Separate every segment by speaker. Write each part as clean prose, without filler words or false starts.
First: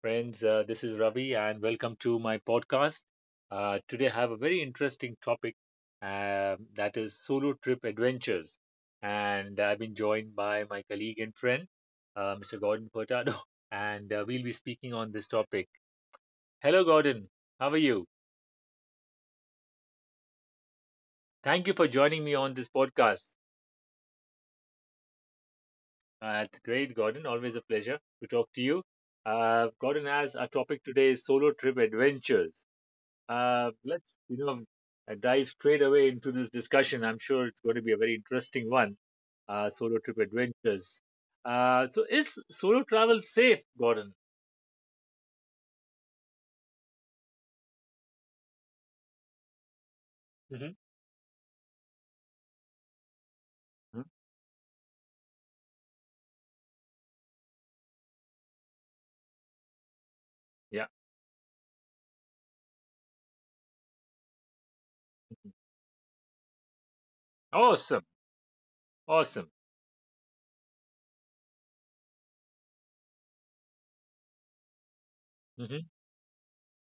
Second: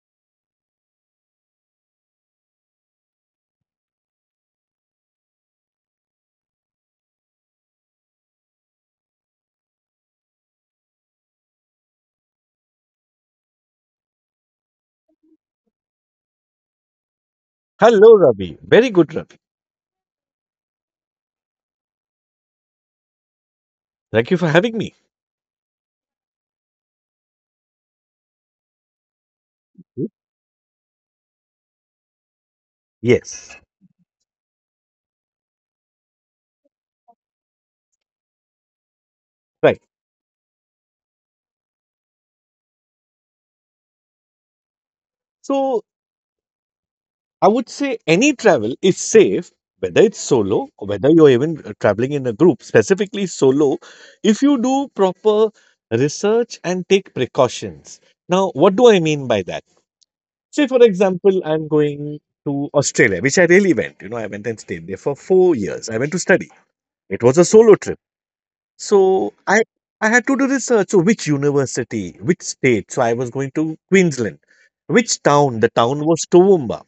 Speaker 1: friends. This is Ravi, and welcome to my podcast. Today, I have a very interesting topic that is solo trip adventures. And I've been joined by my colleague and friend, Mr. Gordon Furtado, and we'll be speaking on this topic. Hello, Gordon. How are you?
Speaker 2: Hello, Ravi. Very good, Ravi.
Speaker 1: Thank you for joining me on this podcast.
Speaker 2: Thank you for having me.
Speaker 1: It's great, Gordon. Always a pleasure to talk to you.
Speaker 2: Hmm?
Speaker 1: Gordon has our topic today is solo trip adventures.
Speaker 2: Yes.
Speaker 1: Let's, dive straight away into this discussion. I'm sure it's going to be a very interesting one.
Speaker 2: Right.
Speaker 1: Solo trip adventures. So is solo travel safe, Gordon?
Speaker 2: So I would say any travel is safe, whether it's solo
Speaker 1: Hmm
Speaker 2: or whether you're even traveling in a group, specifically solo,
Speaker 1: hmm
Speaker 2: if you do proper research and take precautions. Now, what do I mean by that? Say, for
Speaker 1: Yeah.
Speaker 2: example, I'm going to Australia, which I really went. You know, I went and stayed there for
Speaker 1: Mhm.
Speaker 2: 4 years. I went to study. It was a solo trip.
Speaker 1: Awesome.
Speaker 2: So
Speaker 1: Awesome.
Speaker 2: I had to do research. So which university, which state? So I was going to Queensland. Which town? The
Speaker 1: Hmm
Speaker 2: town was Toowoomba.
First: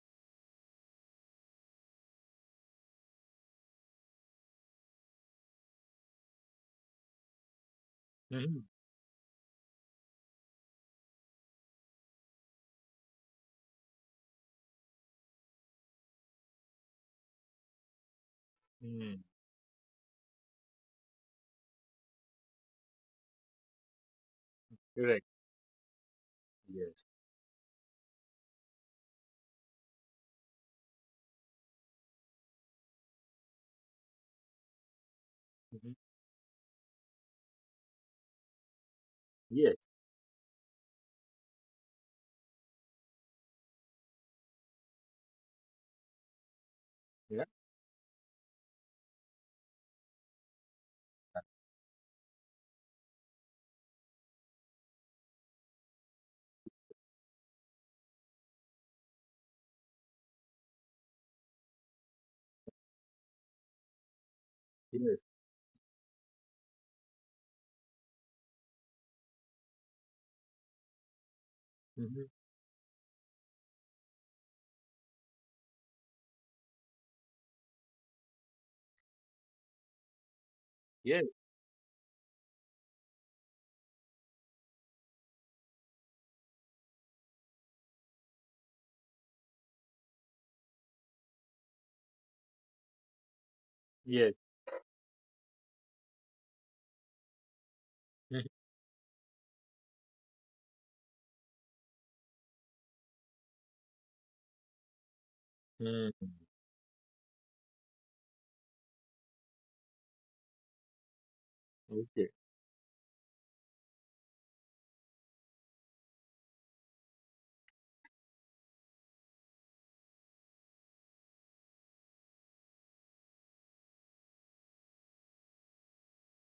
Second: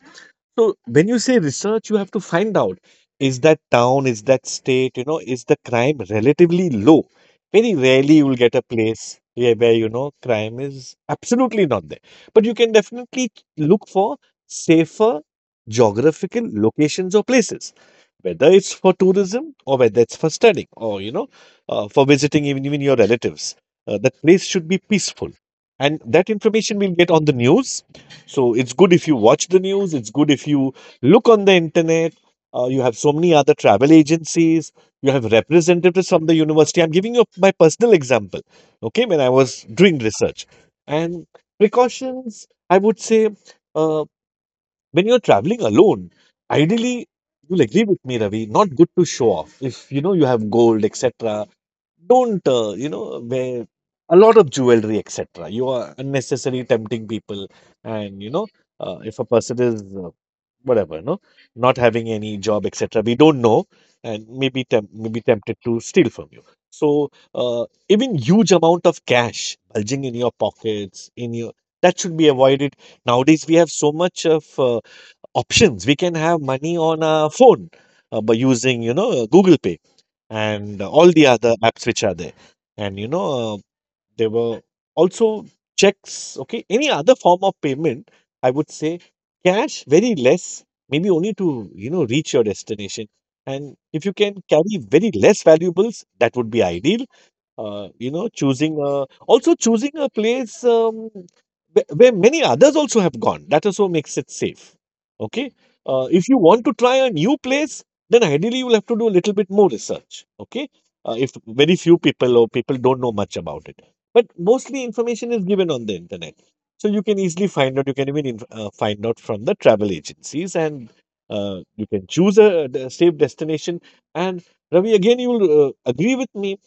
Speaker 2: So when you say research, you have to find out is that town, is that state, you know, is the crime relatively low? Very rarely you will get
Speaker 1: hmm
Speaker 2: a place where you know crime is absolutely not there. But you can definitely look for safer geographical locations or places, whether it's for
Speaker 1: mm
Speaker 2: tourism or whether it's for studying or you know for visiting even your relatives. That place should be
Speaker 1: Correct.
Speaker 2: peaceful, and that information we'll
Speaker 1: Yes.
Speaker 2: get on the news, so it's good if you watch the news, it's good if you look on the internet. You have so many other travel agencies, you have representatives
Speaker 1: hmm
Speaker 2: from the university. I'm giving you my personal example, okay, when I was
Speaker 1: Yes.
Speaker 2: doing research. And precautions, I would say, uh, when you're traveling alone, ideally,
Speaker 1: Yeah.
Speaker 2: you'll agree with me, Ravi, not good to show off. If you know you have gold, etc., don't you know wear a lot of jewelry etc, you are unnecessarily tempting people, and you know if a person is whatever no, not having any job etc, we don't know, and maybe maybe
Speaker 1: Yes.
Speaker 2: tempted to steal from you. So even huge amount of cash bulging in your pockets, in your, that should be
Speaker 1: hmm
Speaker 2: avoided. Nowadays we have so much of options, we can have money on our phone by using you know google pay and all the
Speaker 1: Yes.
Speaker 2: other apps which are there. And you know, there were also checks, okay, any other form of payment, I would say cash, very less, maybe only to, you know, reach your destination. And if you can
Speaker 1: Yes.
Speaker 2: carry very less valuables, that would be ideal. You know, choosing a, also choosing a place where many others also have gone. That also makes it safe. Okay.
Speaker 1: hmm
Speaker 2: If you want to try a new place, then ideally you'll have to do a little bit more research. Okay. If very few people
Speaker 1: Okay.
Speaker 2: or people don't know much about it, but mostly information is given on the internet, so you can easily find out. You can even find out from the travel agencies, and you can choose a safe destination. And Ravi, again, you will agree with me,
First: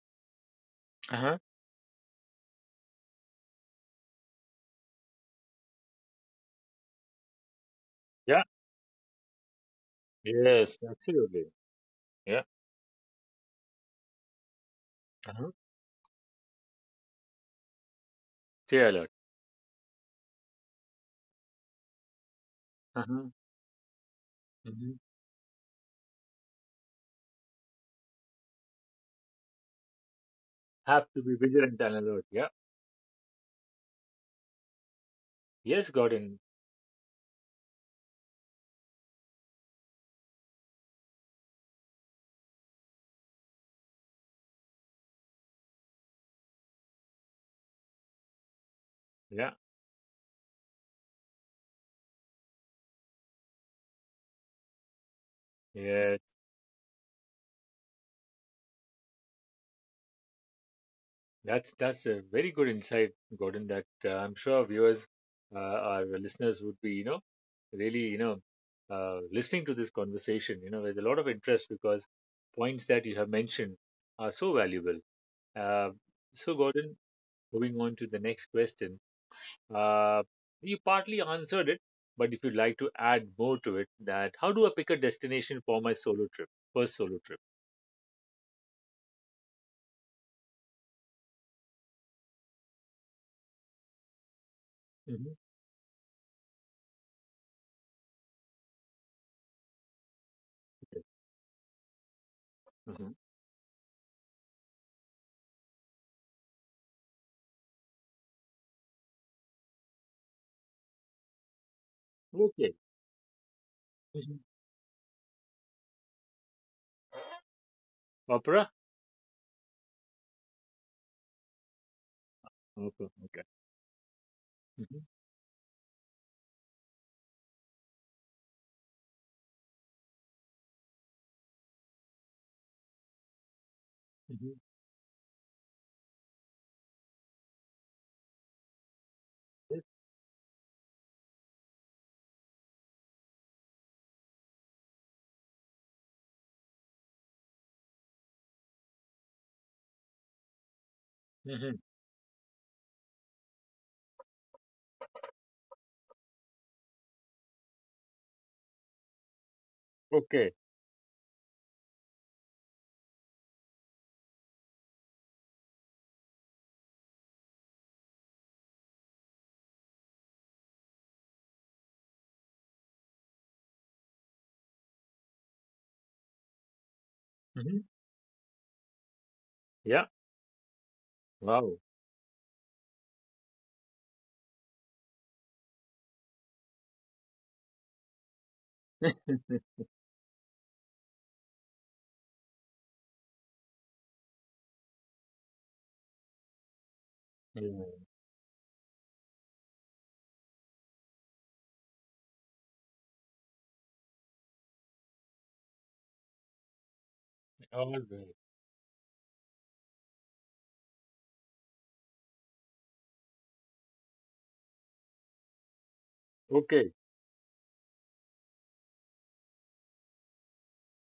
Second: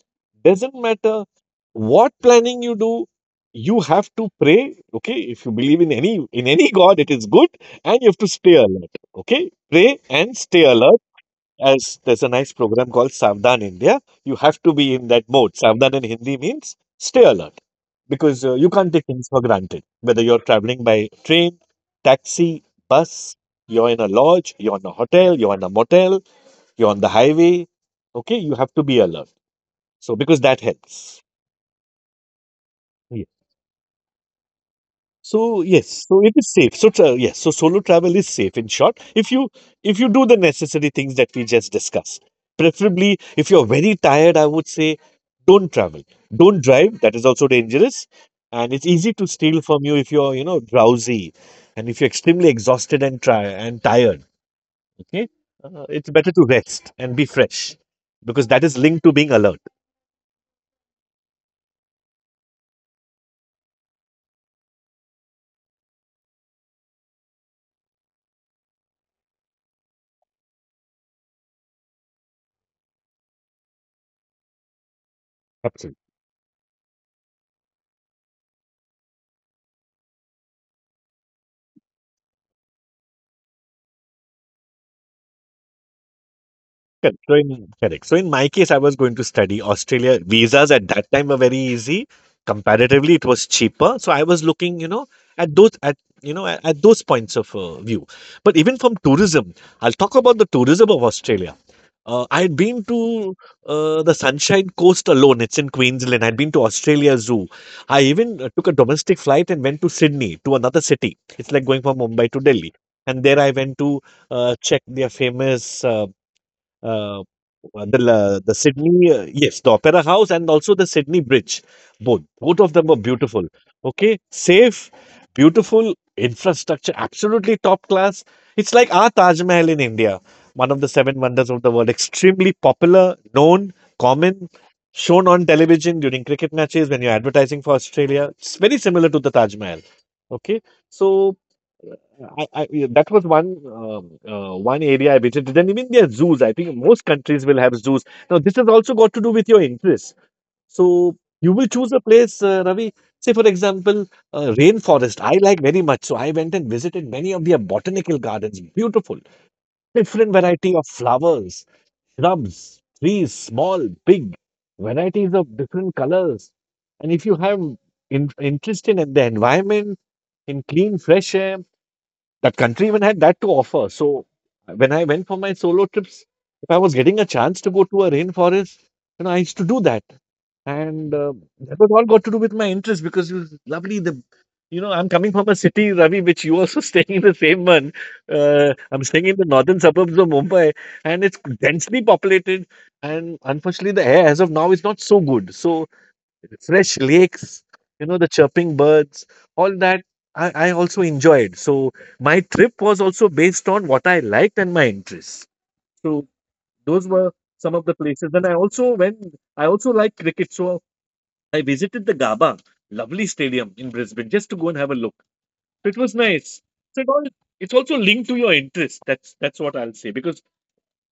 Speaker 2: doesn't matter
Speaker 1: Uh-huh.
Speaker 2: what planning you do, you have to pray. Okay, if you believe in any, in any God, it is good, and you have to
Speaker 1: Yeah.
Speaker 2: stay alert. Okay, pray and stay
Speaker 1: Yes.
Speaker 2: alert.
Speaker 1: Absolutely.
Speaker 2: As there's a
Speaker 1: Yeah.
Speaker 2: nice program called Savdhan India, you have to be in that
Speaker 1: Uh-huh.
Speaker 2: mode. Savdhan in Hindi means stay alert, because you
Speaker 1: Stay
Speaker 2: can't take
Speaker 1: alert.
Speaker 2: things for granted. Whether you're traveling by train, taxi,
Speaker 1: Uh-huh.
Speaker 2: bus, you're in a lodge, you're in a
Speaker 1: hmm
Speaker 2: hotel, you're in a motel, you're on the highway. Okay, you have to be alert. So, because that
Speaker 1: Have
Speaker 2: helps.
Speaker 1: to be vigilant and alert. Yeah.
Speaker 2: Yeah. So
Speaker 1: Yes,
Speaker 2: yes, so it
Speaker 1: Gordon.
Speaker 2: is safe. So yes, so solo travel is safe. In short, if you, if you do the necessary things that we just discussed, preferably if you're very tired, I would say don't travel, don't drive. That is also dangerous, and it's easy to
Speaker 1: Yeah,
Speaker 2: steal from you if you're you know drowsy, and if you're extremely exhausted and try and tired. Okay, it's
Speaker 1: yeah.
Speaker 2: better to rest and be fresh because that is linked to being alert.
Speaker 1: That's a very good insight, Gordon. That I'm sure our viewers, our listeners would be, really, listening to this conversation, with a lot of interest because points that you have mentioned are so valuable. Uh,
Speaker 2: Absolutely.
Speaker 1: so, Gordon, moving on to the next question. Uh, you partly answered it, but if you'd like to add more to it, that how do I pick a destination for my solo trip, first
Speaker 2: Correct.
Speaker 1: solo
Speaker 2: So
Speaker 1: trip?
Speaker 2: in correct. So in my case, I was going to study Australia. Visas at that time were very easy. Comparatively, it was cheaper. So I was looking, you know,
Speaker 1: Hmm
Speaker 2: at those, at you know at those points of view. But even from tourism, I'll talk about the tourism of
Speaker 1: Okay.
Speaker 2: Australia. I had been
Speaker 1: Mhm.
Speaker 2: to the Sunshine Coast alone. It's in Queensland. I'd been to Australia Zoo. I even took a domestic flight and went to Sydney to another city. It's like going from Mumbai to Delhi. And there I went to
Speaker 1: Okay.
Speaker 2: check their famous, uh, the
Speaker 1: Opera?
Speaker 2: Sydney, yes, the Opera House and also the Sydney Bridge. Both of them are
Speaker 1: Opera.
Speaker 2: beautiful.
Speaker 1: Okay.
Speaker 2: Okay, safe,
Speaker 1: Mm-hmm.
Speaker 2: beautiful infrastructure, absolutely top class. It's like our Taj Mahal in India, one of the seven wonders of the world. Extremely popular, known, common,
Speaker 1: Mm-hmm.
Speaker 2: shown on television during cricket matches when you're advertising for Australia. It's very similar to the Taj Mahal.
Speaker 1: Yes.
Speaker 2: Okay, so. I yeah, that was one one area I visited. Then even there are zoos. I think most countries will have zoos. Now, this has also got to do with your interests. So you will
Speaker 1: Mm-hmm.
Speaker 2: choose a place, Ravi. Say, for example, rainforest. I like very much. So I went and visited many of their botanical gardens. Beautiful, different
Speaker 1: Okay.
Speaker 2: variety of flowers, shrubs, trees, small, big, varieties of different colors. And if you have interest in the environment, in clean, fresh air, that country even had that to offer. So when I went for my solo trips, if I was getting a chance to go
Speaker 1: Mm-hmm.
Speaker 2: to a rainforest, you know, I used to do that.
Speaker 1: Yeah.
Speaker 2: And that
Speaker 1: Wow.
Speaker 2: was all got to do with my interest because it was lovely. The you know, I'm coming from a city, Ravi, which you also staying in the same one. I'm staying in the
Speaker 1: yeah.
Speaker 2: northern suburbs of Mumbai, and it's densely populated. And unfortunately, the air as of now is not so good. So fresh lakes, you know, the chirping birds, all that I also enjoyed. So my trip was also based on what I liked and my interests. So those were some of the
Speaker 1: All right.
Speaker 2: places. And I also went, I also like cricket. So I visited the Gaba, lovely stadium in Brisbane, just to go and have a look. So it was nice.
Speaker 1: Okay.
Speaker 2: So it all, it's also linked to your interest. That's what I'll say. Because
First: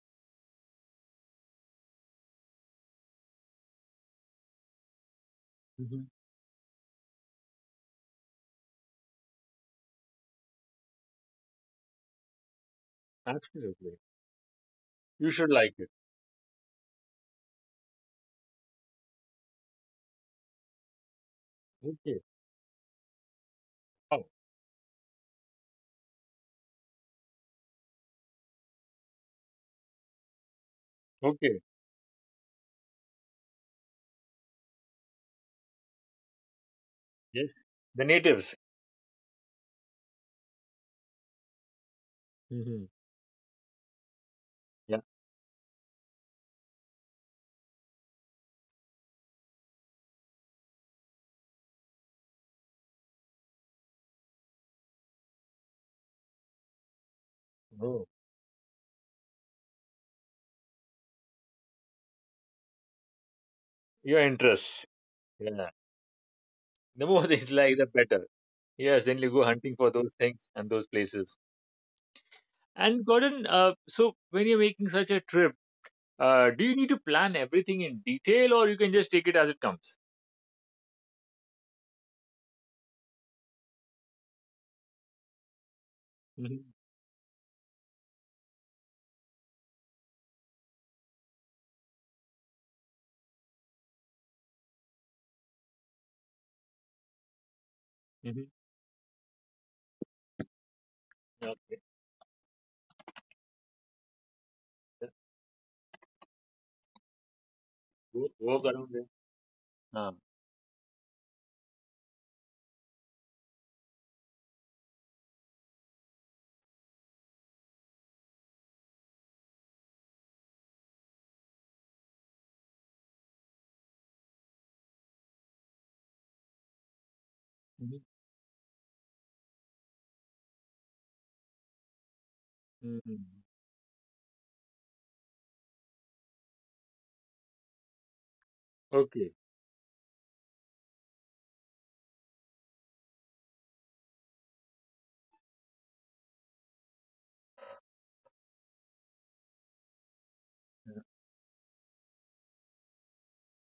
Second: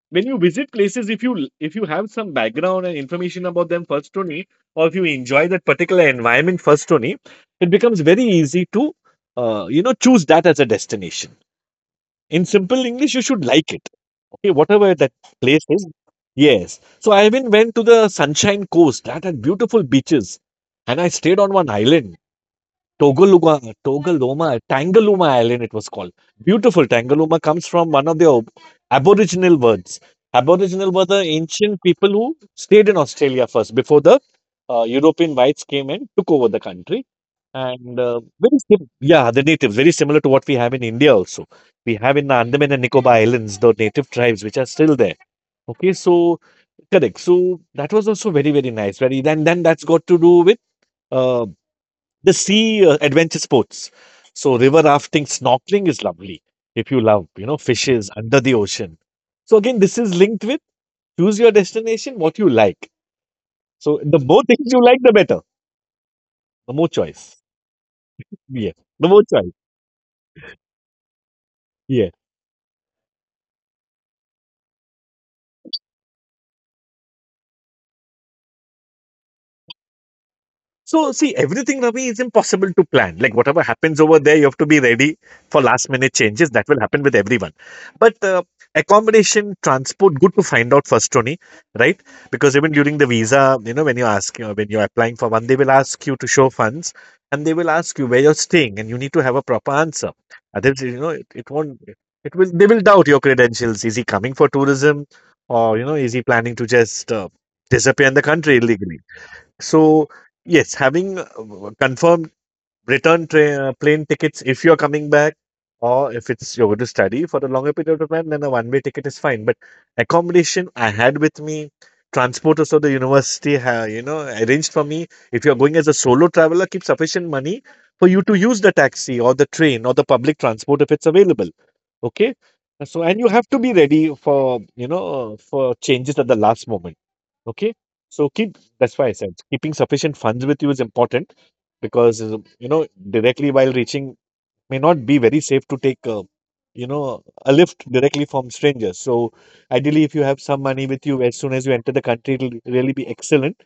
Speaker 2: when you visit places, if you, if you have some background and information about them first only, or if you enjoy that particular
Speaker 1: Mm-hmm.
Speaker 2: environment first only, it becomes very easy to you know choose that as a destination. In simple english, you should like it,
Speaker 1: Absolutely.
Speaker 2: okay, whatever that
Speaker 1: You should
Speaker 2: place
Speaker 1: like
Speaker 2: is.
Speaker 1: it.
Speaker 2: Yes, so I even went to the sunshine coast that had beautiful beaches and I stayed on one island.
Speaker 1: Okay. Wow.
Speaker 2: Tangaluma Island, it was called. Beautiful. Tangaluma comes from one of the Aboriginal words. Aboriginal were the
Speaker 1: Okay.
Speaker 2: ancient people who stayed in Australia first before the European whites came and took over the country.
Speaker 1: Yes. The
Speaker 2: And
Speaker 1: natives.
Speaker 2: yeah, the natives, very similar to what we have in India also. We have in the Andaman
Speaker 1: Mm-hmm.
Speaker 2: and Nicobar Islands, the native tribes which are
Speaker 1: Yeah.
Speaker 2: still there. Okay, so correct. So that was also very, very nice. Very, then that's got to do with uh, the sea adventure sports. So river rafting, snorkeling is lovely if you love, you know,
Speaker 1: Oh.
Speaker 2: fishes under the ocean. So again, this is linked with, choose your destination, what you like. So
Speaker 1: Your
Speaker 2: the more things
Speaker 1: interests.
Speaker 2: you like, the better.
Speaker 1: Yeah.
Speaker 2: The more
Speaker 1: The more
Speaker 2: choice.
Speaker 1: things like, the better.
Speaker 2: Yeah.
Speaker 1: Yes.
Speaker 2: The
Speaker 1: Then
Speaker 2: more
Speaker 1: you go
Speaker 2: choice.
Speaker 1: hunting for those things and those places.
Speaker 2: Yeah.
Speaker 1: And Gordon, so when you're making such a trip, do you need to plan everything in detail or you can just take it as it comes?
Speaker 2: So, see, everything, Ravi, is impossible to plan. Like, whatever happens over there, you have to be ready for last minute changes.
Speaker 1: Mm-hmm.
Speaker 2: That will happen with everyone. But accommodation, transport, good to find out first, Tony, right? Because even during the visa, you know, when you ask, you know, when you're applying for one, they will ask you to show funds, and they will ask you where you're staying and you need to have a proper answer. Otherwise, you know, it
Speaker 1: Okay.
Speaker 2: won't, it will, they will doubt your credentials. Is he coming for
Speaker 1: Yeah.
Speaker 2: tourism or, you know, is he planning to just disappear in the country
Speaker 1: Walk around
Speaker 2: illegally?
Speaker 1: there. Ah.
Speaker 2: So, yes, having confirmed return tra plane tickets if you're coming back, or if it's you're going to study for a longer period of time, then a one-way ticket is fine. But accommodation I had with me, transport also the university, ha you know, arranged for me. If you're going as a solo traveler, keep sufficient money
Speaker 1: Mhm.
Speaker 2: for you to use the taxi or the train or the public transport if it's available. Okay. So, and
Speaker 1: Mm.
Speaker 2: you have to be ready for, you know, for changes at the last moment. Okay. So keep, that's why I
Speaker 1: Okay.
Speaker 2: said keeping sufficient funds with you is important because, you know, directly while reaching may not be very safe to take, you know, a lift directly from strangers. So ideally, if you have some money
Speaker 1: Yeah.
Speaker 2: with you as soon as you enter the country, it'll really be excellent.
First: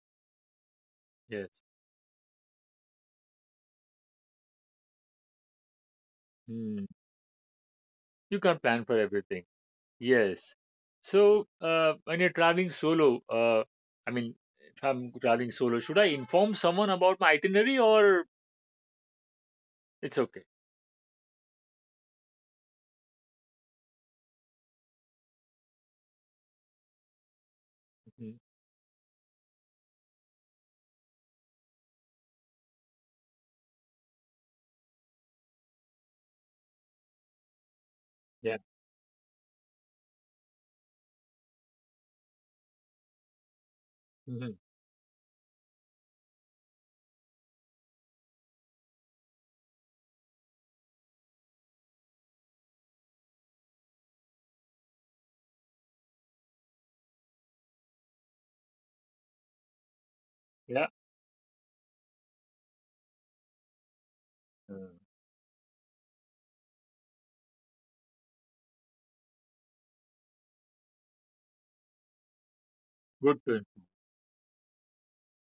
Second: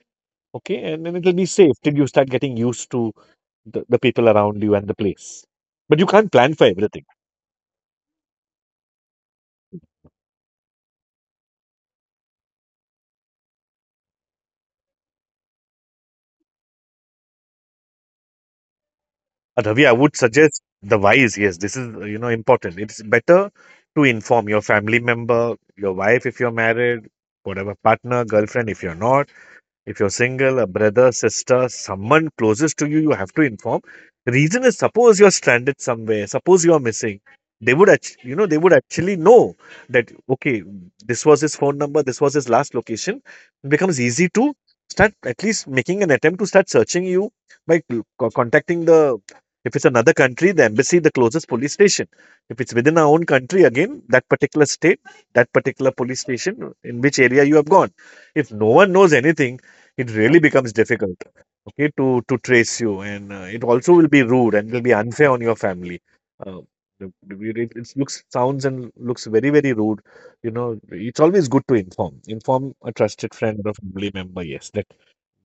Speaker 2: Okay. And then it'll be
Speaker 1: Yes.
Speaker 2: safe till you start getting used to the people around you and the place. But you can't plan for
Speaker 1: Mm.
Speaker 2: everything.
Speaker 1: You can't plan for everything. Yes. So when you're traveling solo, I mean, if I'm traveling solo, should I inform someone about my itinerary or
Speaker 2: Ravi, I would
Speaker 1: it's okay?
Speaker 2: suggest the wise. Yes, this is you know important. It's better to inform your family member, your wife if you're married, whatever partner,
Speaker 1: Mhm.
Speaker 2: girlfriend if you're not. If you're single, a brother, sister, someone closest to you, you have to inform. Reason is, suppose you're stranded somewhere, suppose you're missing. They would, you know,
Speaker 1: Yeah.
Speaker 2: they would actually know that, okay, this was his phone number, this was his last location. It becomes easy to
Speaker 1: hmm
Speaker 2: start at least making an attempt to start searching you by contacting the, if it's another country, the embassy, the closest police station. If it's within our own country, again, that particular state, that particular police station, in which area you have gone. If no one knows anything, it really becomes
Speaker 1: Yeah.
Speaker 2: difficult, okay, to trace you. And it also will be rude and will be
Speaker 1: Uh,
Speaker 2: unfair on your family. uh, it looks, sounds and looks very very rude, you know. It's always good to inform a trusted
Speaker 1: good.
Speaker 2: friend
Speaker 1: Good.
Speaker 2: or a family member, yes, that,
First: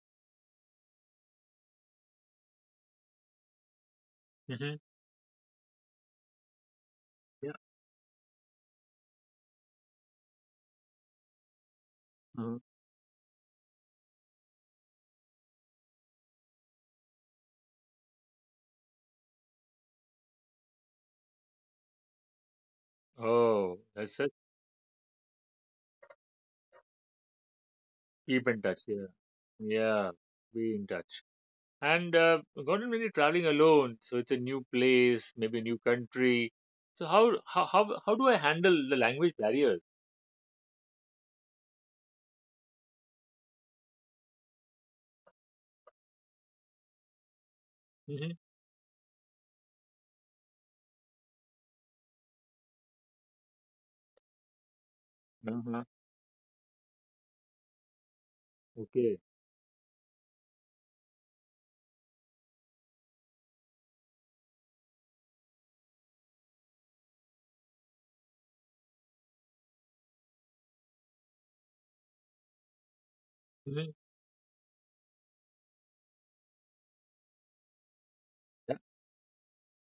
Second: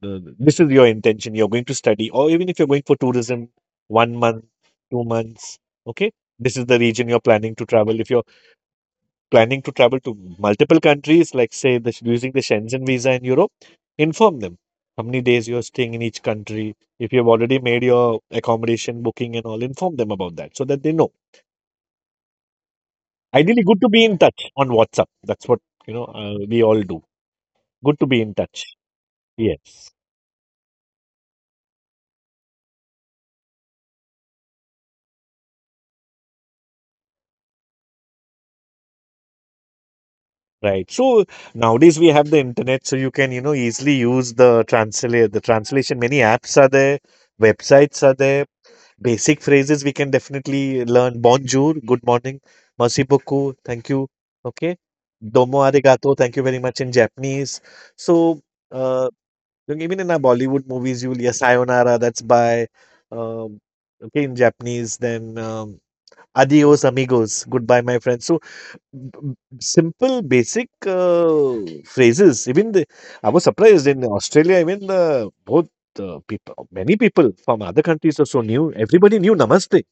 Speaker 2: the, this is your intention, you're going to study or even if you're going for tourism, 1 month,
Speaker 1: Hmm
Speaker 2: 2 months, okay, this is the region you're
Speaker 1: Yeah.
Speaker 2: planning to travel. If you're planning to travel to multiple countries, like say using the
Speaker 1: Mhm.
Speaker 2: Shenzhen visa in Europe, inform them how many days you're staying in each country. If you've already made your accommodation booking and all, inform them about that so that they know. Ideally,
Speaker 1: Oh,
Speaker 2: good to be in
Speaker 1: that's a
Speaker 2: touch on WhatsApp. That's what, you know, we all do. Good to be in
Speaker 1: keep in
Speaker 2: touch.
Speaker 1: touch. Yeah.
Speaker 2: Yes,
Speaker 1: Yeah. Be in touch. And Gordon, when you're traveling alone, so it's a new place, maybe a new country. So how do I handle the language barriers?
Speaker 2: right. So nowadays we have the internet, so you can, you know, easily use the translation. Many apps are there, websites are
Speaker 1: Mm-hmm.
Speaker 2: there. Basic phrases we can definitely learn. Bonjour, good morning. Merci beaucoup, thank you. Okay. Domo
Speaker 1: Uh-huh.
Speaker 2: arigato, thank you very much in Japanese. So, uh,
Speaker 1: Okay.
Speaker 2: even in our Bollywood movies, you'll hear sayonara, that's bye. Um, okay, in Japanese, then adios amigos, goodbye, my friends. So, simple, basic phrases. Even the, I was surprised
Speaker 1: Mm-hmm.
Speaker 2: in Australia, even the both many people from other countries are so
Speaker 1: Yeah.
Speaker 2: new. Everybody knew namaste.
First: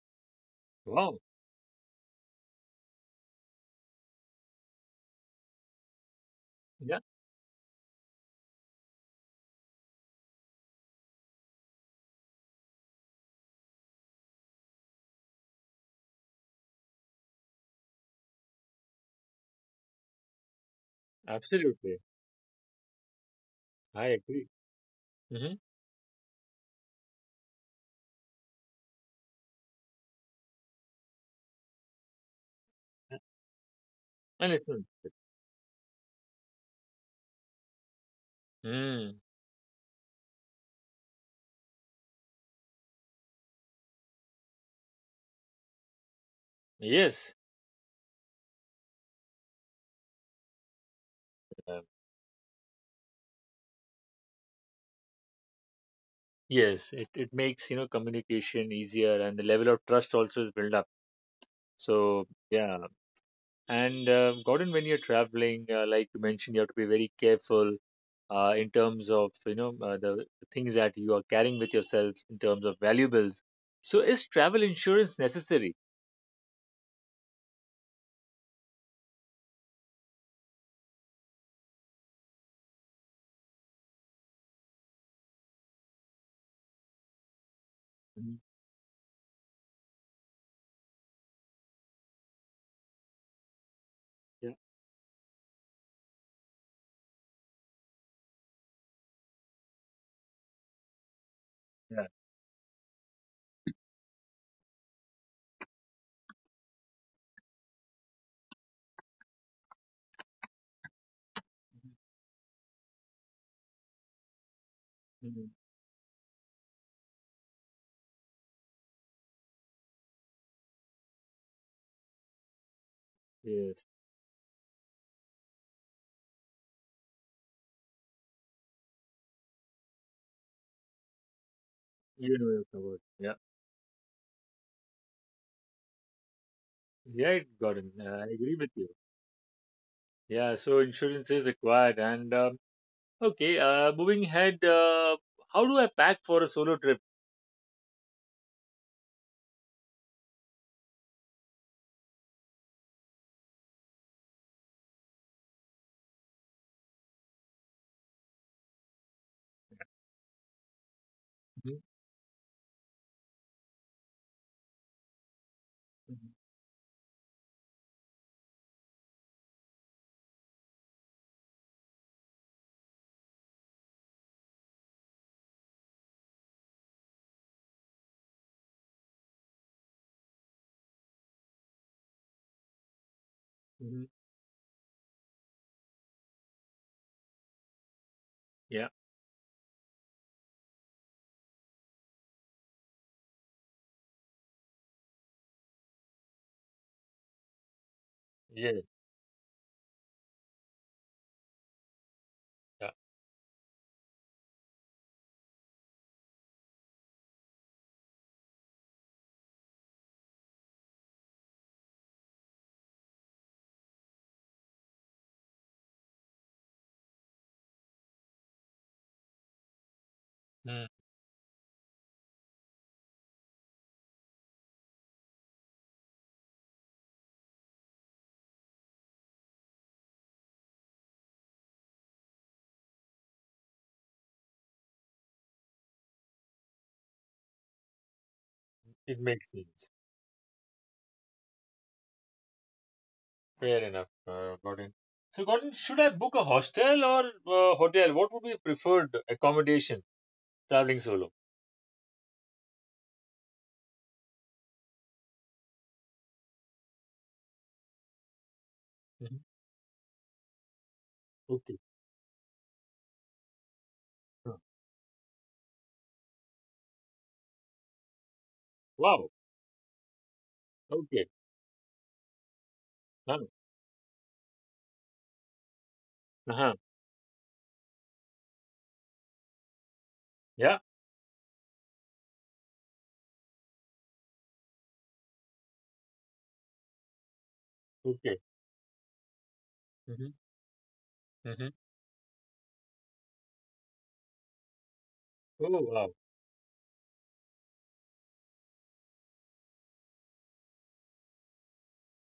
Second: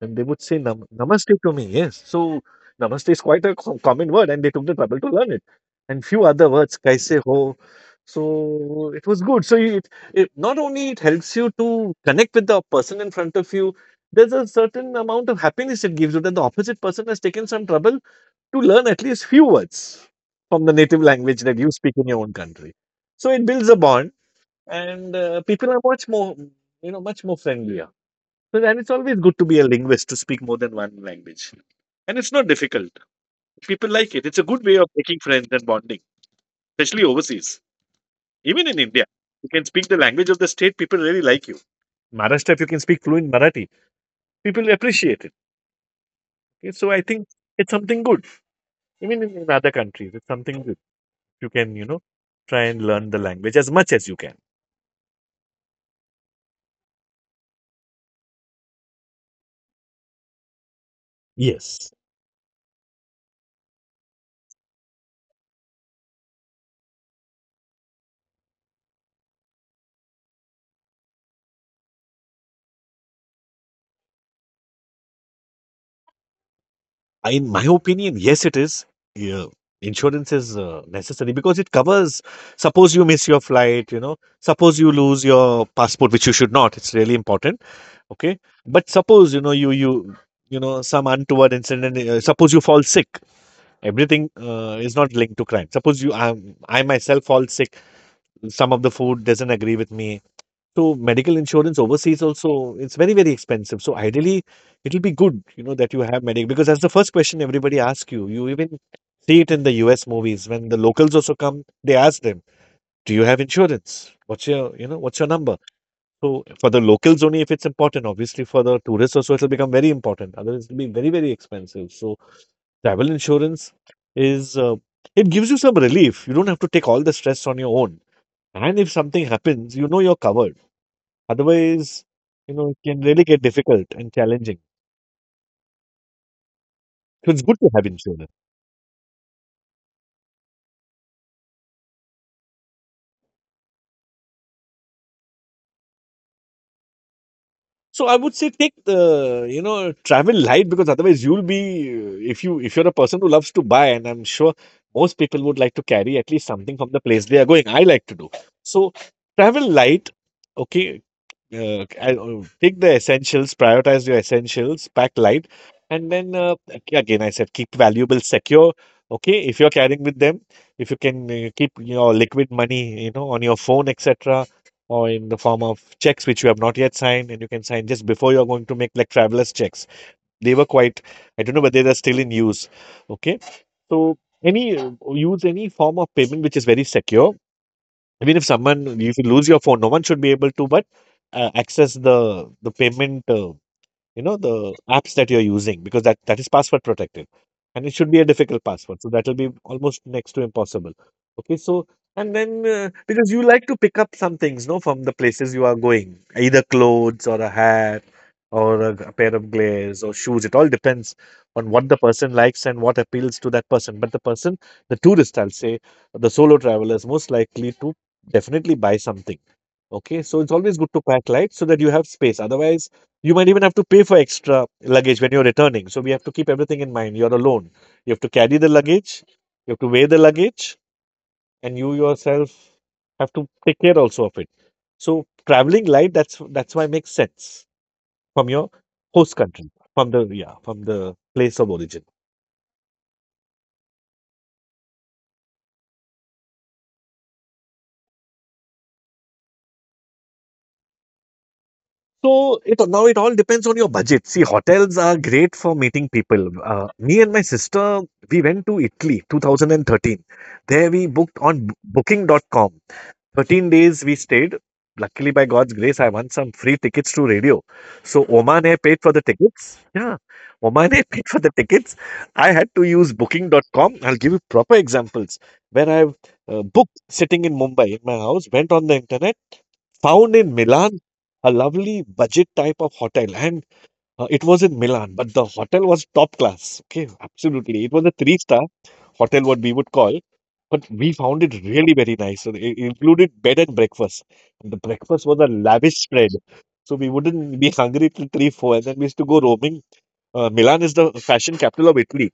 Speaker 2: And they would say
Speaker 1: Wow.
Speaker 2: "Namaste" to me, yes. So, "Namaste" is quite a co common word and they took the trouble to learn it. And few other words,
Speaker 1: Yeah.
Speaker 2: "Kaise ho?" So, it was good. So, it not only it helps you to connect with the person in front of you, there's a certain amount of happiness it gives you that the opposite person has taken some trouble to learn at least few words from the native language that you speak
Speaker 1: Absolutely.
Speaker 2: in your own country. So, it builds a
Speaker 1: I
Speaker 2: bond
Speaker 1: agree.
Speaker 2: and,
Speaker 1: Mm-hmm.
Speaker 2: people are much more, you know, much more friendlier. So then it's always good to be a linguist, to speak more than one language. And it's not difficult. People like it. It's a
Speaker 1: And
Speaker 2: good
Speaker 1: it's
Speaker 2: way of making friends and bonding, especially overseas. Even in India,
Speaker 1: mm,
Speaker 2: you can speak the language of the state, people really like you. Maharashtra, if you can speak fluent Marathi, people appreciate it. Okay, so I think
Speaker 1: yes.
Speaker 2: it's something good. Even in other countries, it's something good. You can,
Speaker 1: Uh,
Speaker 2: you know, try and learn the language as much as you can.
Speaker 1: yes. It makes you know communication easier, and the level of trust also is built up.
Speaker 2: Yes.
Speaker 1: So yeah. And Gordon, when you're traveling, like you mentioned, you have to be very careful in terms of you know the things that you are carrying with yourself in terms of valuables. So is travel insurance necessary?
Speaker 2: In my opinion, yes, it is. Yeah, insurance is necessary because it covers. Suppose you miss your flight, you know. Suppose you lose your passport, which you should not. It's really important.
Speaker 1: Mhm.
Speaker 2: Okay, but suppose, you know, you know some untoward incident. Suppose you fall sick. Everything
Speaker 1: Yeah,
Speaker 2: is not linked to crime. I myself fall sick. Some of the food doesn't agree with me. So medical insurance
Speaker 1: yeah.
Speaker 2: overseas also, it's very, very expensive. So ideally, it'll be good, you know, that you have medical, because that's the first question everybody asks you. You even see it in the US movies when the locals also come, they ask them, "Do you have insurance? What's your, you know, what's your
Speaker 1: Mhm.
Speaker 2: number?" So for the locals only, if it's important, obviously for the tourists also, it'll become very important. Otherwise, it'll be very, very expensive. So travel insurance
Speaker 1: Yes,
Speaker 2: is, it gives you some relief. You don't have to take all the stress on your own. And if something happens, you know you're covered. Otherwise,
Speaker 1: you know
Speaker 2: you
Speaker 1: your
Speaker 2: know, it
Speaker 1: covered.
Speaker 2: can really
Speaker 1: Yeah,
Speaker 2: get difficult and challenging.
Speaker 1: yeah,
Speaker 2: So it's
Speaker 1: it
Speaker 2: good to have
Speaker 1: gotten. I
Speaker 2: insurance.
Speaker 1: agree with you. Yeah, so insurance is required. And okay, moving ahead, how do I pack for a solo trip?
Speaker 2: So I would say take the, you know, travel light because otherwise you'll be, if you if you're a person who loves to buy, and I'm sure most people would like to carry at least something from the place they are going. I like to do. So, travel light, okay.
Speaker 1: Mhm,
Speaker 2: Take the essentials, prioritize your essentials, pack light, and
Speaker 1: mhm,
Speaker 2: then again, I said keep valuables secure. Okay, if you're carrying with them, if you can keep your liquid money, you know, on your phone, etc., or in the form of checks which you have not yet signed, and you can sign just before you're going, to make, like, travelers checks. They were quite, I don't know, but they are still in use. Okay,
Speaker 1: mhm.
Speaker 2: so any use any form of payment which is very secure. I mean, if
Speaker 1: Yeah,
Speaker 2: someone, if you lose your phone, no one should be able to, but access the payment. You know, the apps that you're using, because that is password protected and it should be a difficult
Speaker 1: yes,
Speaker 2: password, so that will be almost next to impossible. Okay, so, and then
Speaker 1: yeah.
Speaker 2: because you like to pick up some things, no, from the places you are going, either clothes or a hat or a pair of glares or shoes, it all depends on what the person likes and what appeals to that person. But the person, the tourist, I'll say, the solo traveler is most likely to definitely buy something. Okay, so it's always
Speaker 1: Mm,
Speaker 2: good to pack light so that you have space. Otherwise, you might even have to pay for extra luggage when you're returning. So we have to keep everything in mind. You're alone. You have to carry the luggage, you have to weigh the luggage, and you yourself have to take care also of it. So traveling light, that's why it makes sense, from your
Speaker 1: it
Speaker 2: host
Speaker 1: makes
Speaker 2: country,
Speaker 1: sense.
Speaker 2: from the, yeah, from the place of origin.
Speaker 1: Fair enough, Gordon. So, Gordon, should I book a hostel or hotel? What would be preferred accommodation traveling solo?
Speaker 2: So it, now it all depends on your budget. See, hotels are great for meeting people. Me and my sister, we went to Italy
Speaker 1: Hmm
Speaker 2: 2013. There we booked on
Speaker 1: Okay.
Speaker 2: booking.com. 13 days we stayed.
Speaker 1: Huh.
Speaker 2: Luckily, by God's grace, I won some free tickets to radio. So Oman Air paid for the
Speaker 1: Wow.
Speaker 2: tickets. Yeah, Oman Air paid
Speaker 1: Okay.
Speaker 2: for the tickets. I had to use Booking
Speaker 1: Done.
Speaker 2: dot com. I'll give you proper examples. When I
Speaker 1: Uh-huh.
Speaker 2: booked sitting in Mumbai in my house, went on the internet. Found in
Speaker 1: Yeah.
Speaker 2: Milan, a lovely budget type of hotel, and it was in Milan, but the hotel was top class. Okay, absolutely, it was a
Speaker 1: Okay.
Speaker 2: three-star hotel, what we would call,
Speaker 1: hmm
Speaker 2: but we found it
Speaker 1: hmm
Speaker 2: really very nice. So it included bed and breakfast. The breakfast was a
Speaker 1: Oh,
Speaker 2: lavish
Speaker 1: wow.
Speaker 2: spread, so we wouldn't be hungry till three, four, and then we used to go roaming. Milan is the fashion capital of Italy.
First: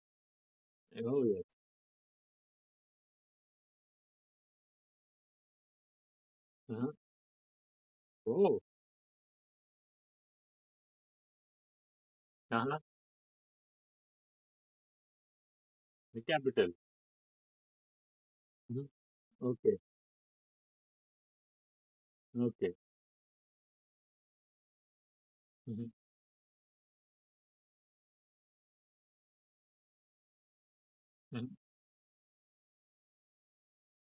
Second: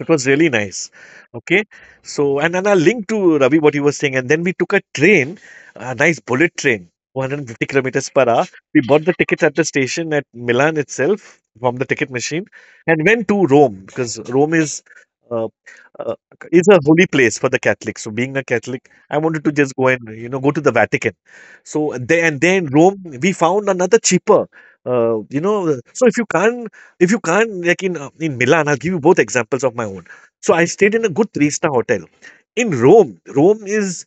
Speaker 2: It was really nice.
Speaker 1: Oh, yes.
Speaker 2: Okay. So, and then I linked to Ravi what you were saying. And then we took a train, a nice bullet train,
Speaker 1: Uh-huh.
Speaker 2: 150 kilometers per hour.
Speaker 1: Oh,
Speaker 2: We bought the tickets at the station at Milan itself from the ticket machine
Speaker 1: uh-huh.
Speaker 2: and went to Rome, because Rome is. Uh, uh,
Speaker 1: The
Speaker 2: is
Speaker 1: capital.
Speaker 2: a holy place for the Catholics. So, being a
Speaker 1: Hmm
Speaker 2: Catholic, I wanted to just
Speaker 1: Okay.
Speaker 2: go and, you know, go to the Vatican. So, there, and then
Speaker 1: Okay.
Speaker 2: Rome, we found another cheaper. You know,
Speaker 1: hmm
Speaker 2: so if you can't, like in Milan, I'll give you both examples of my own. So I stayed in a good
Speaker 1: hmm
Speaker 2: three-star hotel. In Rome, Rome is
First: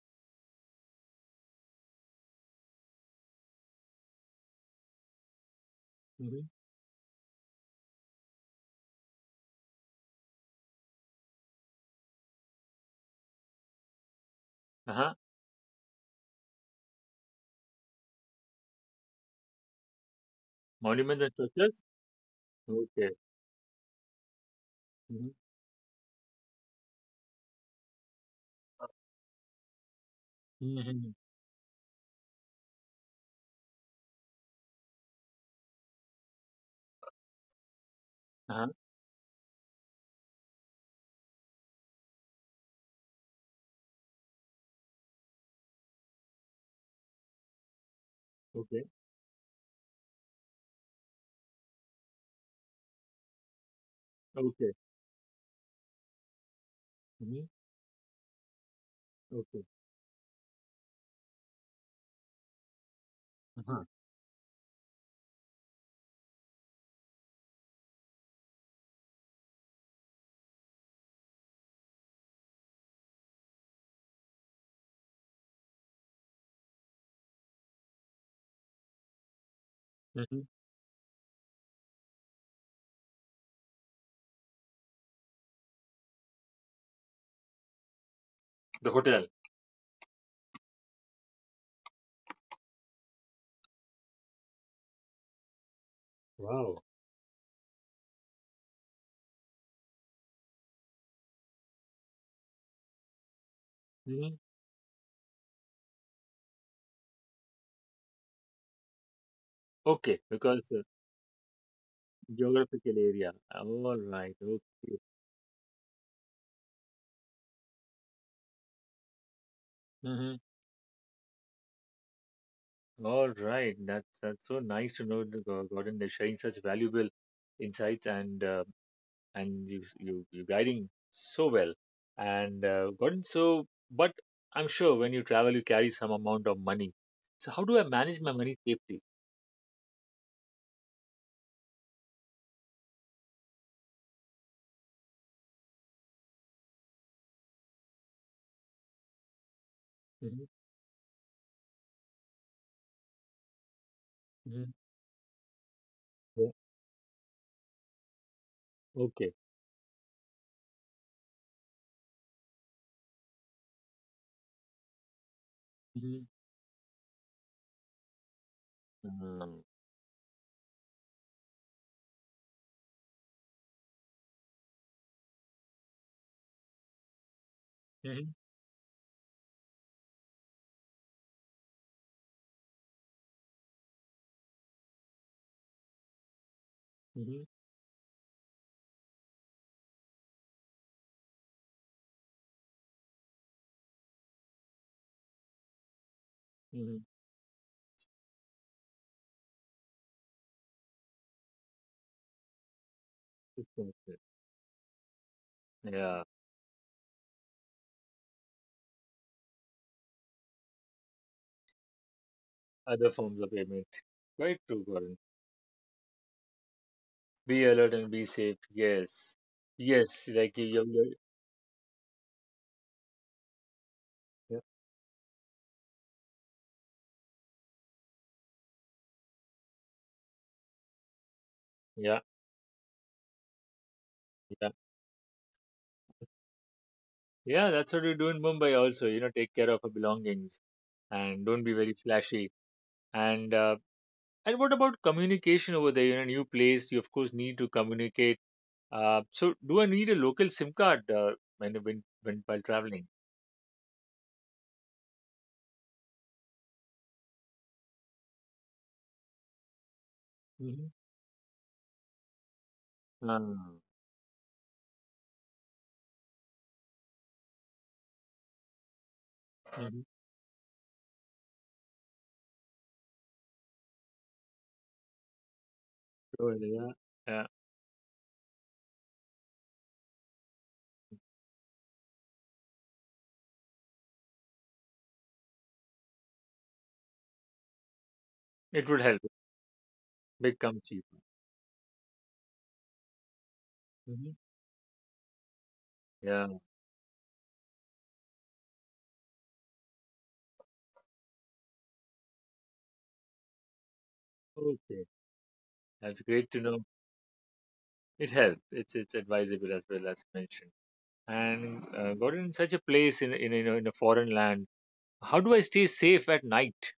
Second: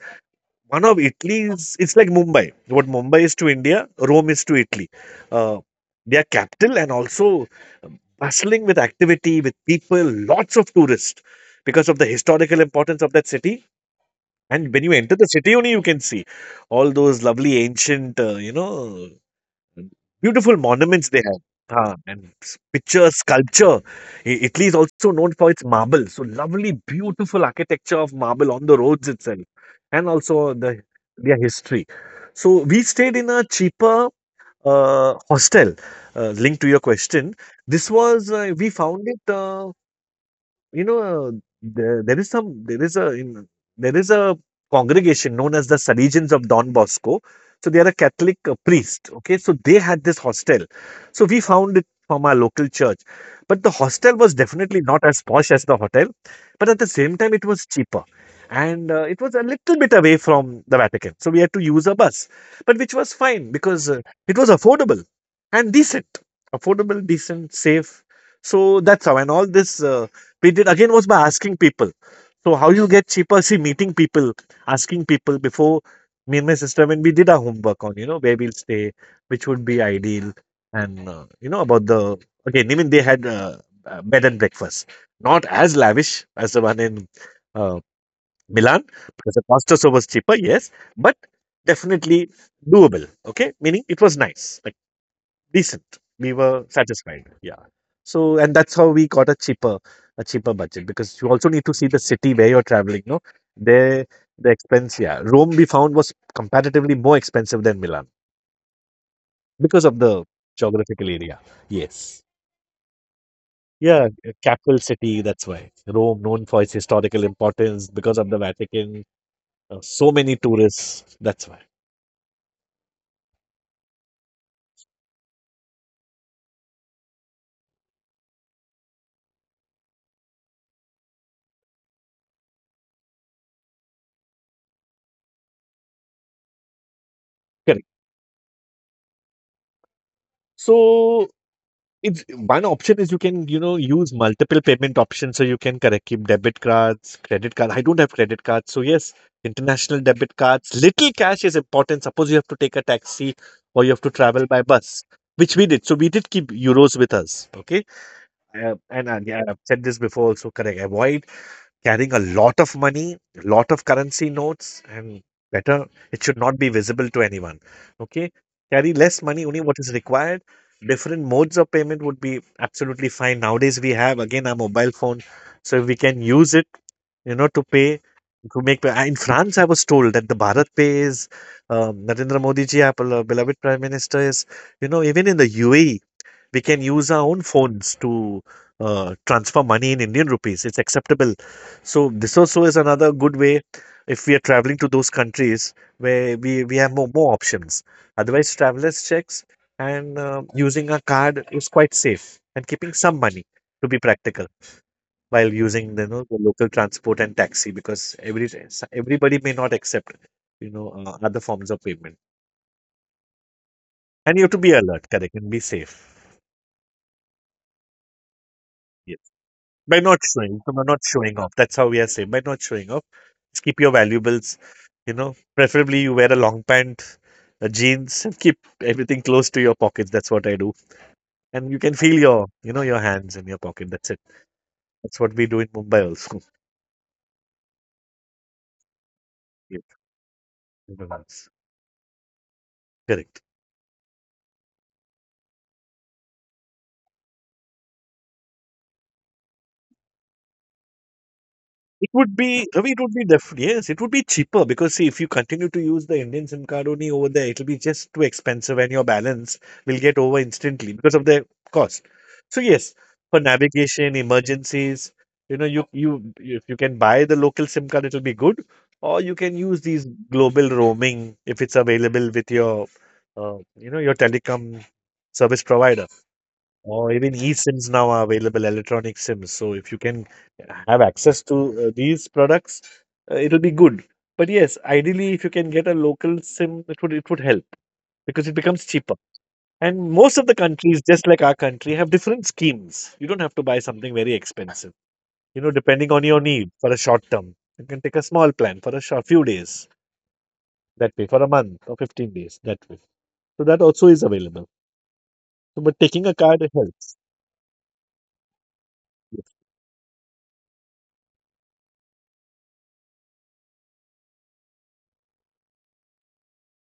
Speaker 2: one of Italy's. It's like Mumbai. What Mumbai is to India, Rome is to Italy. Uh, their
Speaker 1: hmm
Speaker 2: capital and also bustling with activity, with people, lots of tourists because of the historical importance of that city. And when you
Speaker 1: Uh-huh.
Speaker 2: enter the city, only you can see all those lovely ancient, beautiful monuments
Speaker 1: Monuments
Speaker 2: they
Speaker 1: and
Speaker 2: have.
Speaker 1: structures?
Speaker 2: Ah, and
Speaker 1: Okay.
Speaker 2: picture sculpture. Italy is also
Speaker 1: hmm
Speaker 2: known for its marble. So lovely, beautiful architecture of marble on the roads itself, and also the
Speaker 1: hmm
Speaker 2: their history. So we stayed in a cheaper hostel. Linked to your question, this was
Speaker 1: Uh-huh.
Speaker 2: we found it. You know, there is some, there is a, in, there is a congregation known as the Salesians of Don Bosco. So they are a Catholic
Speaker 1: Okay.
Speaker 2: priest. Okay, so they had this hostel. So we found it from our local church, but the hostel was
Speaker 1: Okay.
Speaker 2: definitely not as posh as the hotel, but at the same time it
Speaker 1: hmm
Speaker 2: was cheaper, and it was a
Speaker 1: Okay.
Speaker 2: little bit away from the Vatican. So we had to use a bus, but which was fine
Speaker 1: Uh-huh.
Speaker 2: because it was affordable and decent, affordable, decent, safe. So that's how, and all this. We did again was by asking people. So how you get cheaper? See, meeting people, asking people before me and my sister when we did our homework on you know where we'll stay, which would be ideal,
Speaker 1: hmm
Speaker 2: and you know about the again even they had bed and breakfast, not as lavish as the one in uh, Milan
Speaker 1: The hotel.
Speaker 2: because the pasta so was cheaper, yes, but definitely doable. Okay, meaning it was nice. Like, decent. We were
Speaker 1: Wow.
Speaker 2: satisfied. Yeah. So, and that's how we got a cheaper budget because you also need to see the city where you're traveling. No, there
Speaker 1: Mm-hmm.
Speaker 2: the expense. Yeah, Rome we found was comparatively more expensive than Milan because of
Speaker 1: Okay,
Speaker 2: the
Speaker 1: because
Speaker 2: geographical area. Yes.
Speaker 1: geographical area. All
Speaker 2: Yeah,
Speaker 1: right.
Speaker 2: a capital
Speaker 1: Okay.
Speaker 2: city. That's why Rome, known for its historical importance because of the Vatican, so
Speaker 1: Mhm.
Speaker 2: many tourists. That's why.
Speaker 1: All right. That's so nice to know, the Gordon. They're sharing such valuable insights and you guiding so well. And Gordon, so but I'm sure when you travel, you carry some amount of money. So how do I
Speaker 2: Correct.
Speaker 1: manage my money safely?
Speaker 2: So it's one option is you can, you know, use multiple payment options. So you can correct keep debit cards, credit card. I don't have credit cards. So yes, international debit
Speaker 1: Hmm
Speaker 2: cards. Little cash is important. Suppose you have to take a taxi or you have to travel by
Speaker 1: hmm
Speaker 2: bus, which we did. So we did keep
Speaker 1: Yeah.
Speaker 2: euros with us. Okay. And
Speaker 1: Okay.
Speaker 2: yeah, I've said this before also correct. Avoid carrying a lot of money, lot of currency notes, and better, it
Speaker 1: hmm
Speaker 2: should not be visible to anyone. Okay, carry less money, only
Speaker 1: Um,
Speaker 2: what is required. Different modes of payment would be absolutely fine. Nowadays, we have again our mobile phone, so we can use it, you know, to pay.
Speaker 1: hmm
Speaker 2: To make in France, I was told that the Bharat Pay is Narendra Modi ji, our beloved Prime Minister, is you know even in the UAE we can use our own
Speaker 1: hmm
Speaker 2: phones to transfer money in Indian rupees. It's acceptable. So this also is another good way if we are traveling to those countries where we have
Speaker 1: hmm
Speaker 2: more, more options. Otherwise, travelers checks and using a card is quite safe and keeping some money to be practical while using you know,
Speaker 1: Yeah.
Speaker 2: the local transport and taxi because every everybody may not accept you know other forms of payment
Speaker 1: Other forms of payment.
Speaker 2: and you have to
Speaker 1: Quite
Speaker 2: be
Speaker 1: true,
Speaker 2: alert
Speaker 1: Gordon.
Speaker 2: correct and be safe
Speaker 1: Be alert and be safe. Yes.
Speaker 2: by not
Speaker 1: Yes. Like
Speaker 2: showing, by not
Speaker 1: you-
Speaker 2: showing off. That's how we are saying. By not showing off, just keep your valuables.
Speaker 1: yeah,
Speaker 2: You know, preferably you wear a long pant, a jeans, and keep everything close to your pockets. That's what I do, and you can feel
Speaker 1: yeah,
Speaker 2: your, you know, your hands in your pocket. That's it.
Speaker 1: yeah.
Speaker 2: That's what we do in Mumbai also.
Speaker 1: Yeah, that's what you do in Mumbai also. You know, take care
Speaker 2: Yeah,
Speaker 1: of your belongings
Speaker 2: everyone's-
Speaker 1: and don't be very flashy.
Speaker 2: correct.
Speaker 1: And what about communication over there? In a new place, you of course need to communicate. So do I need a local SIM card
Speaker 2: It would
Speaker 1: when
Speaker 2: be,
Speaker 1: while
Speaker 2: Ravi, it
Speaker 1: traveling?
Speaker 2: would be yes, it would be cheaper because see, if you continue to use the Indian SIM card only over there, it'll be just too expensive and your balance will get over
Speaker 1: Mm-hmm.
Speaker 2: instantly because of the cost. So yes, for
Speaker 1: Ah.
Speaker 2: navigation, emergencies, you know, you if you can buy the local SIM card, it'll be good, or you can use
Speaker 1: hmm
Speaker 2: these global roaming if it's available with your, you know, your telecom service provider.
Speaker 1: So, yeah,
Speaker 2: Or even
Speaker 1: yeah.
Speaker 2: eSIMs now are available, electronic SIMs. So if you can have access to these products, it'll be good. But yes, ideally, if you can get a local SIM, it would help because it becomes
Speaker 1: It would
Speaker 2: cheaper.
Speaker 1: help. It
Speaker 2: And most of the
Speaker 1: become
Speaker 2: countries,
Speaker 1: cheaper.
Speaker 2: just like our country, have different schemes. You don't have to buy something
Speaker 1: Hmm
Speaker 2: very expensive. You know, depending on your
Speaker 1: Yeah.
Speaker 2: need for a short term, you can take a small plan for a short few days that way, for a month or 15 days that way. So that also is available.
Speaker 1: Okay.
Speaker 2: So, but
Speaker 1: That's
Speaker 2: taking a
Speaker 1: great to
Speaker 2: card
Speaker 1: know.
Speaker 2: helps.
Speaker 1: It helps. It's advisable as well as mentioned. And got in such a place in a foreign land. How do I stay safe at night?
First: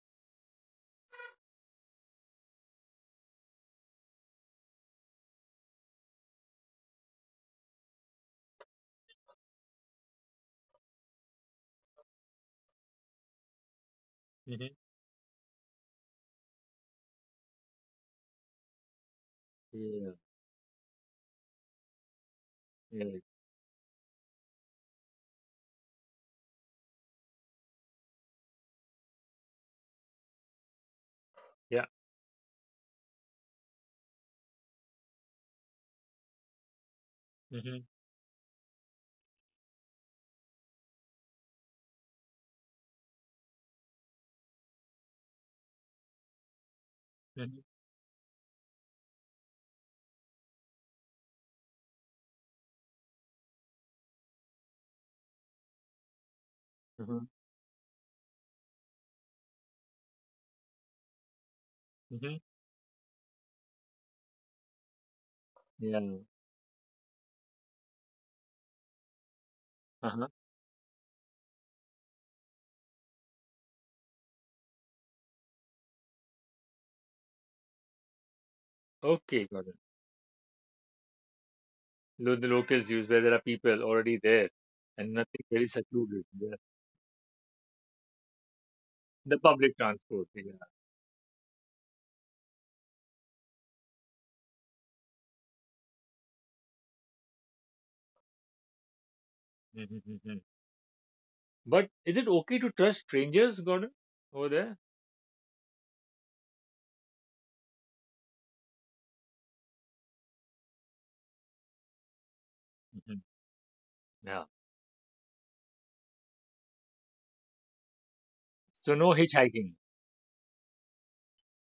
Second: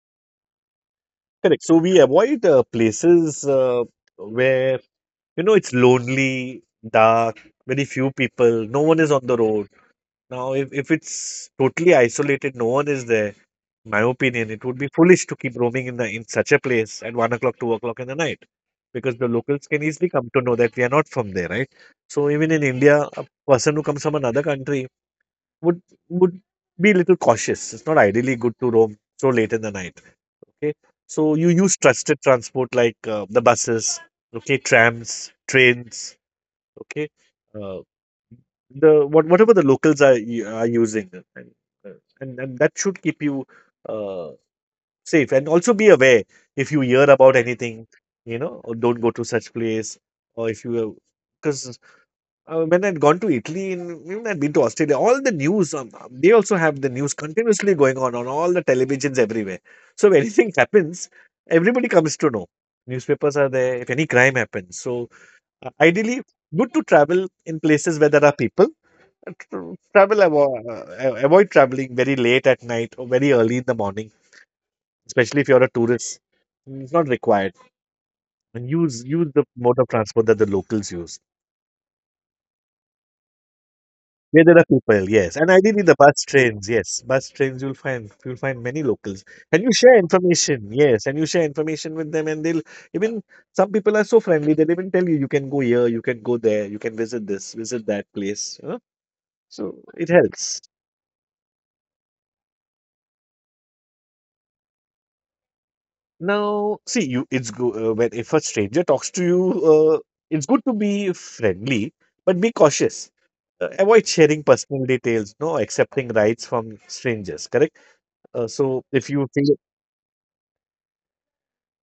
Speaker 2: Correct. So we avoid places where, you know, it's lonely, dark, very few people, no one is on the road. Now, if it's totally isolated, no one is there, in my opinion, it
Speaker 1: Hmm
Speaker 2: would be foolish to keep roaming in the in such a place at 1 o'clock, 2 o'clock in the night, because the locals can easily
Speaker 1: Yeah,
Speaker 2: come to know that we are not from there, right? So even in
Speaker 1: yeah,
Speaker 2: India, a person who comes from another country would would be a little cautious. It's not ideally good to roam so late in the night. Okay, so you use
Speaker 1: yeah.
Speaker 2: trusted transport like the buses, okay, trams, trains, okay, uh,
Speaker 1: hmm
Speaker 2: the what whatever the locals are are using, and that should keep you uh, safe. And also be aware if you hear about
Speaker 1: hmm
Speaker 2: anything, you know, or don't go to such place, or if you because when I'd gone to Italy and even I'd been to Australia, all the news, they also have the news
Speaker 1: hmm
Speaker 2: continuously going on all the televisions everywhere. So if anything happens, everybody comes to
Speaker 1: hmm
Speaker 2: know. Newspapers are there if any crime happens. So
Speaker 1: Yeah.
Speaker 2: ideally, good to travel in places where there are people. Uh, tr- Travel
Speaker 1: Uh-huh.
Speaker 2: avo- uh, uh, avoid traveling very late at night or very early in the morning, especially if you're a tourist. It's not required. And use the
Speaker 1: Okay, got
Speaker 2: mode
Speaker 1: it.
Speaker 2: of transport that the locals use.
Speaker 1: The locals use where there are people already
Speaker 2: Yeah,
Speaker 1: there,
Speaker 2: there are people,
Speaker 1: and
Speaker 2: yes,
Speaker 1: nothing
Speaker 2: and
Speaker 1: very
Speaker 2: ideally the bus
Speaker 1: secluded. Yeah.
Speaker 2: trains, yes, bus trains. You'll find many locals,
Speaker 1: The
Speaker 2: and you
Speaker 1: public
Speaker 2: share
Speaker 1: transport. Yeah.
Speaker 2: information, yes, and you share information with them, and they'll even some people are so friendly they'll even tell you you can go here, you can go there, you can visit this, visit that place. You know? So it
Speaker 1: Mm-hmm.
Speaker 2: helps.
Speaker 1: But is it okay to trust strangers, Gordon, over there?
Speaker 2: Now, see, you it's good when if a stranger talks to you, uh, it's good to be friendly, but be cautious.
Speaker 1: Hmm
Speaker 2: Avoid sharing
Speaker 1: Yeah.
Speaker 2: personal details, no accepting rights from strangers. Correct. So
Speaker 1: So
Speaker 2: if
Speaker 1: no
Speaker 2: you feel
Speaker 1: hitchhiking.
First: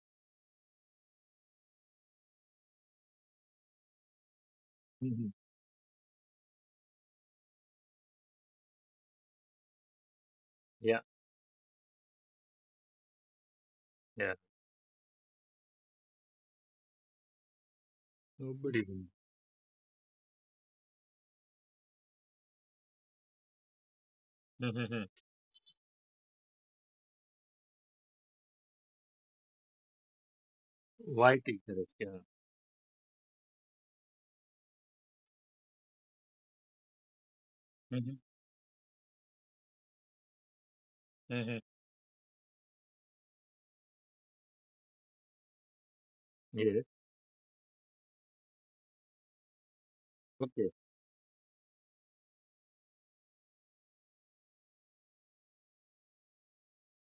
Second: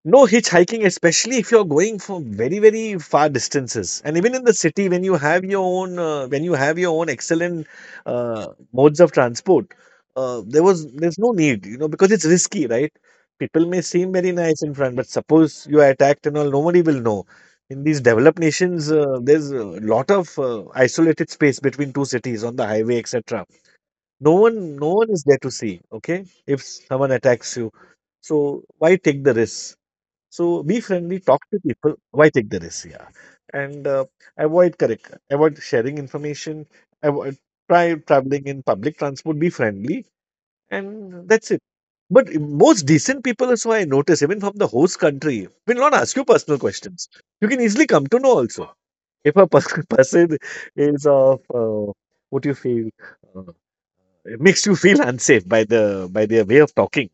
Speaker 2: no hitchhiking, especially if you're going for very, very far distances, and even in the city, when you
Speaker 1: Hmm
Speaker 2: have your own, when you have your own excellent uh, modes of transport, uh, there was
Speaker 1: Yeah.
Speaker 2: there's no need, you know, because it's risky, right? People may seem very
Speaker 1: Yeah.
Speaker 2: nice in front, but suppose you are attacked and all, nobody will know. In these developed
Speaker 1: Nobody
Speaker 2: nations,
Speaker 1: will.
Speaker 2: there's a lot of isolated space between two cities on the highway, etc. No one, no
Speaker 1: Mm-hmm.
Speaker 2: one is there to see. Okay, if someone attacks you, so why take the risk? So be friendly, talk
Speaker 1: White
Speaker 2: to
Speaker 1: teachers?
Speaker 2: people.
Speaker 1: Yeah.
Speaker 2: Why take the risk? Yeah, and avoid correct, avoid sharing information. Avoid try traveling in public transport. Be friendly, and that's
Speaker 1: Mm-hmm.
Speaker 2: it. But most decent people, is why I notice, even from the host country, will not ask you personal
Speaker 1: Yes.
Speaker 2: questions. You can easily come to know also if a person
Speaker 1: Okay.
Speaker 2: is of what you feel uh, it makes you feel unsafe by the by their way of talking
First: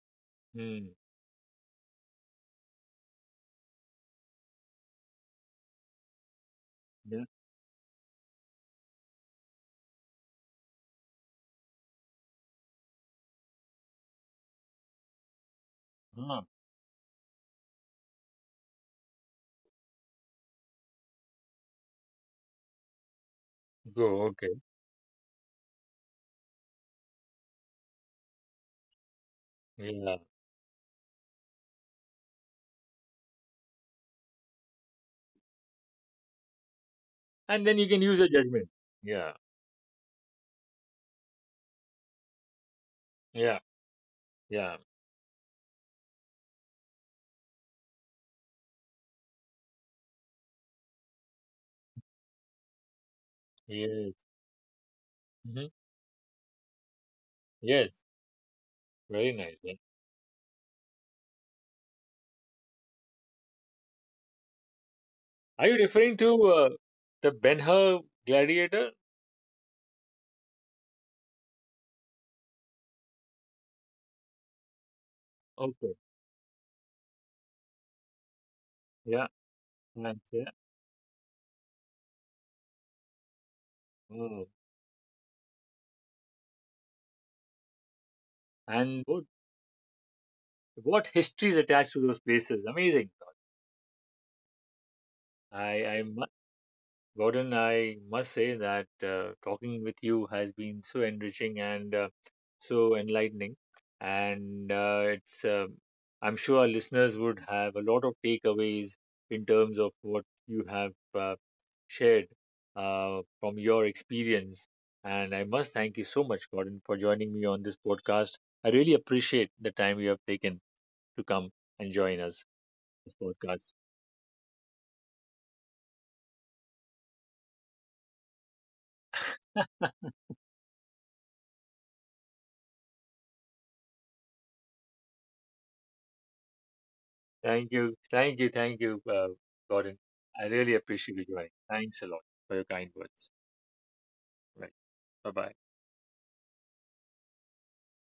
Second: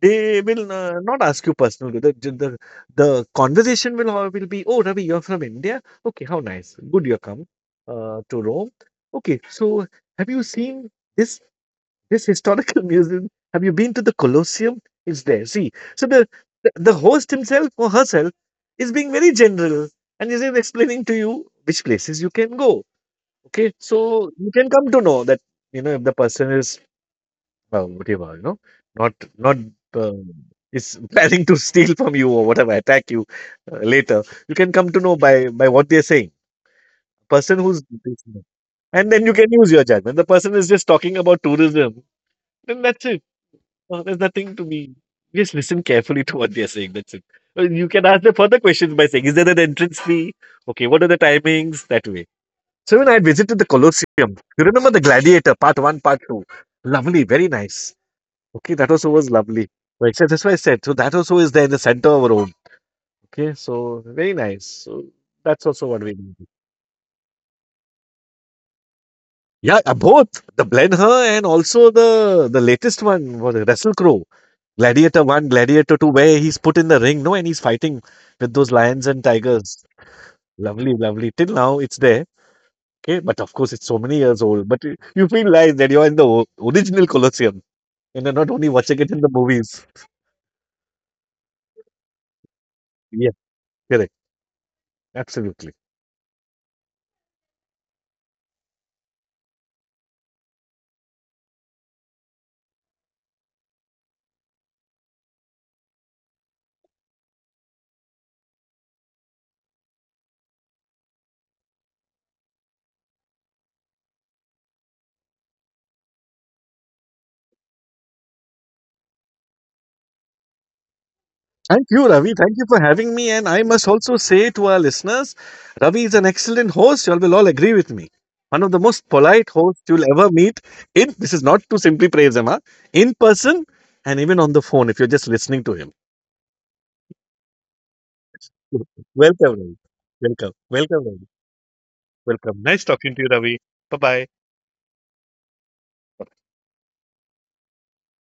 Speaker 2: they will
Speaker 1: Mm-hmm.
Speaker 2: not ask you personal. The conversation will all will be, "Oh, Ravi, you're from India. Okay, how nice. Good, you
Speaker 1: Yeah.
Speaker 2: come to Rome. Okay, so have you seen this this historical museum? Have you been to the Colosseum? It's there. See, so the
Speaker 1: Ah.
Speaker 2: the, the host himself or herself is being very general and is explaining to you which places you can go. Okay,
Speaker 1: Go.
Speaker 2: so you
Speaker 1: Okay.
Speaker 2: can come to know that you know if the person is well, whatever, you know, not
Speaker 1: Yeah.
Speaker 2: um, is planning to steal from you or whatever, attack you later. You can come to know by what they're saying. Person
Speaker 1: And then
Speaker 2: who's
Speaker 1: you can use a judgment.
Speaker 2: and then you
Speaker 1: Yeah.
Speaker 2: can use your judgment. The person is just talking about tourism, then that's it.
Speaker 1: Yeah.
Speaker 2: There's nothing to
Speaker 1: Yeah.
Speaker 2: be. Just listen carefully to what they're saying. That's it. You can ask them further questions by saying, "Is there an entrance fee? Okay, what are the timings?" That way. So when I visited the
Speaker 1: Yes.
Speaker 2: Colosseum, you remember the Gladiator
Speaker 1: hmm
Speaker 2: Part One, Part Two. Lovely, very nice.
Speaker 1: Yes.
Speaker 2: Okay, that also was
Speaker 1: Very nice.
Speaker 2: lovely.
Speaker 1: Yeah.
Speaker 2: Like, so that's why I said, so that also is there in the center of our own. Okay, so very nice. So that's
Speaker 1: Are you
Speaker 2: also what we
Speaker 1: referring
Speaker 2: need.
Speaker 1: to the Ben Hur Gladiator?
Speaker 2: Yeah, both the blend her and also the latest one was Wrestle Crow, Gladiator One, Gladiator
Speaker 1: Okay.
Speaker 2: Two, where he's put in the ring, no, and he's fighting with those lions and
Speaker 1: Yeah.
Speaker 2: tigers.
Speaker 1: And, yeah.
Speaker 2: Lovely, lovely. Till now, it's there. Okay, but of course, it's so many years
Speaker 1: Oh.
Speaker 2: old. But you feel like that you're in the original Colosseum, and you're not only watching
Speaker 1: And
Speaker 2: it in the movies.
Speaker 1: what history is attached to those places? Amazing.
Speaker 2: Yes, correct, absolutely.
Speaker 1: I, I, mu- Gordon, I must say that talking with you has been so enriching and so enlightening. And I'm sure our listeners would have a lot of takeaways in terms of what you have shared from your experience. And I must thank you so much, Gordon, for joining me on this podcast. I really appreciate the time you have taken to come
Speaker 2: Thank
Speaker 1: and
Speaker 2: you,
Speaker 1: join
Speaker 2: Ravi. Thank
Speaker 1: us
Speaker 2: you for
Speaker 1: on
Speaker 2: having
Speaker 1: this
Speaker 2: me. And I
Speaker 1: podcast.
Speaker 2: must also say to our listeners, Ravi is an excellent host. You all will all agree with me. One of the most polite hosts you'll ever meet in this is not to simply praise him, huh? In person and even on the phone if you're just listening to him.
Speaker 1: Thank you. Thank you. Thank you,
Speaker 2: Welcome, Ravi.
Speaker 1: Gordon.
Speaker 2: Welcome.
Speaker 1: I really
Speaker 2: Welcome,
Speaker 1: appreciate
Speaker 2: Ravi.
Speaker 1: you joining. Thanks a lot for
Speaker 2: Welcome.
Speaker 1: your
Speaker 2: Nice
Speaker 1: kind
Speaker 2: talking to you,
Speaker 1: words.
Speaker 2: Ravi. Bye bye.
Speaker 1: Right. Bye bye.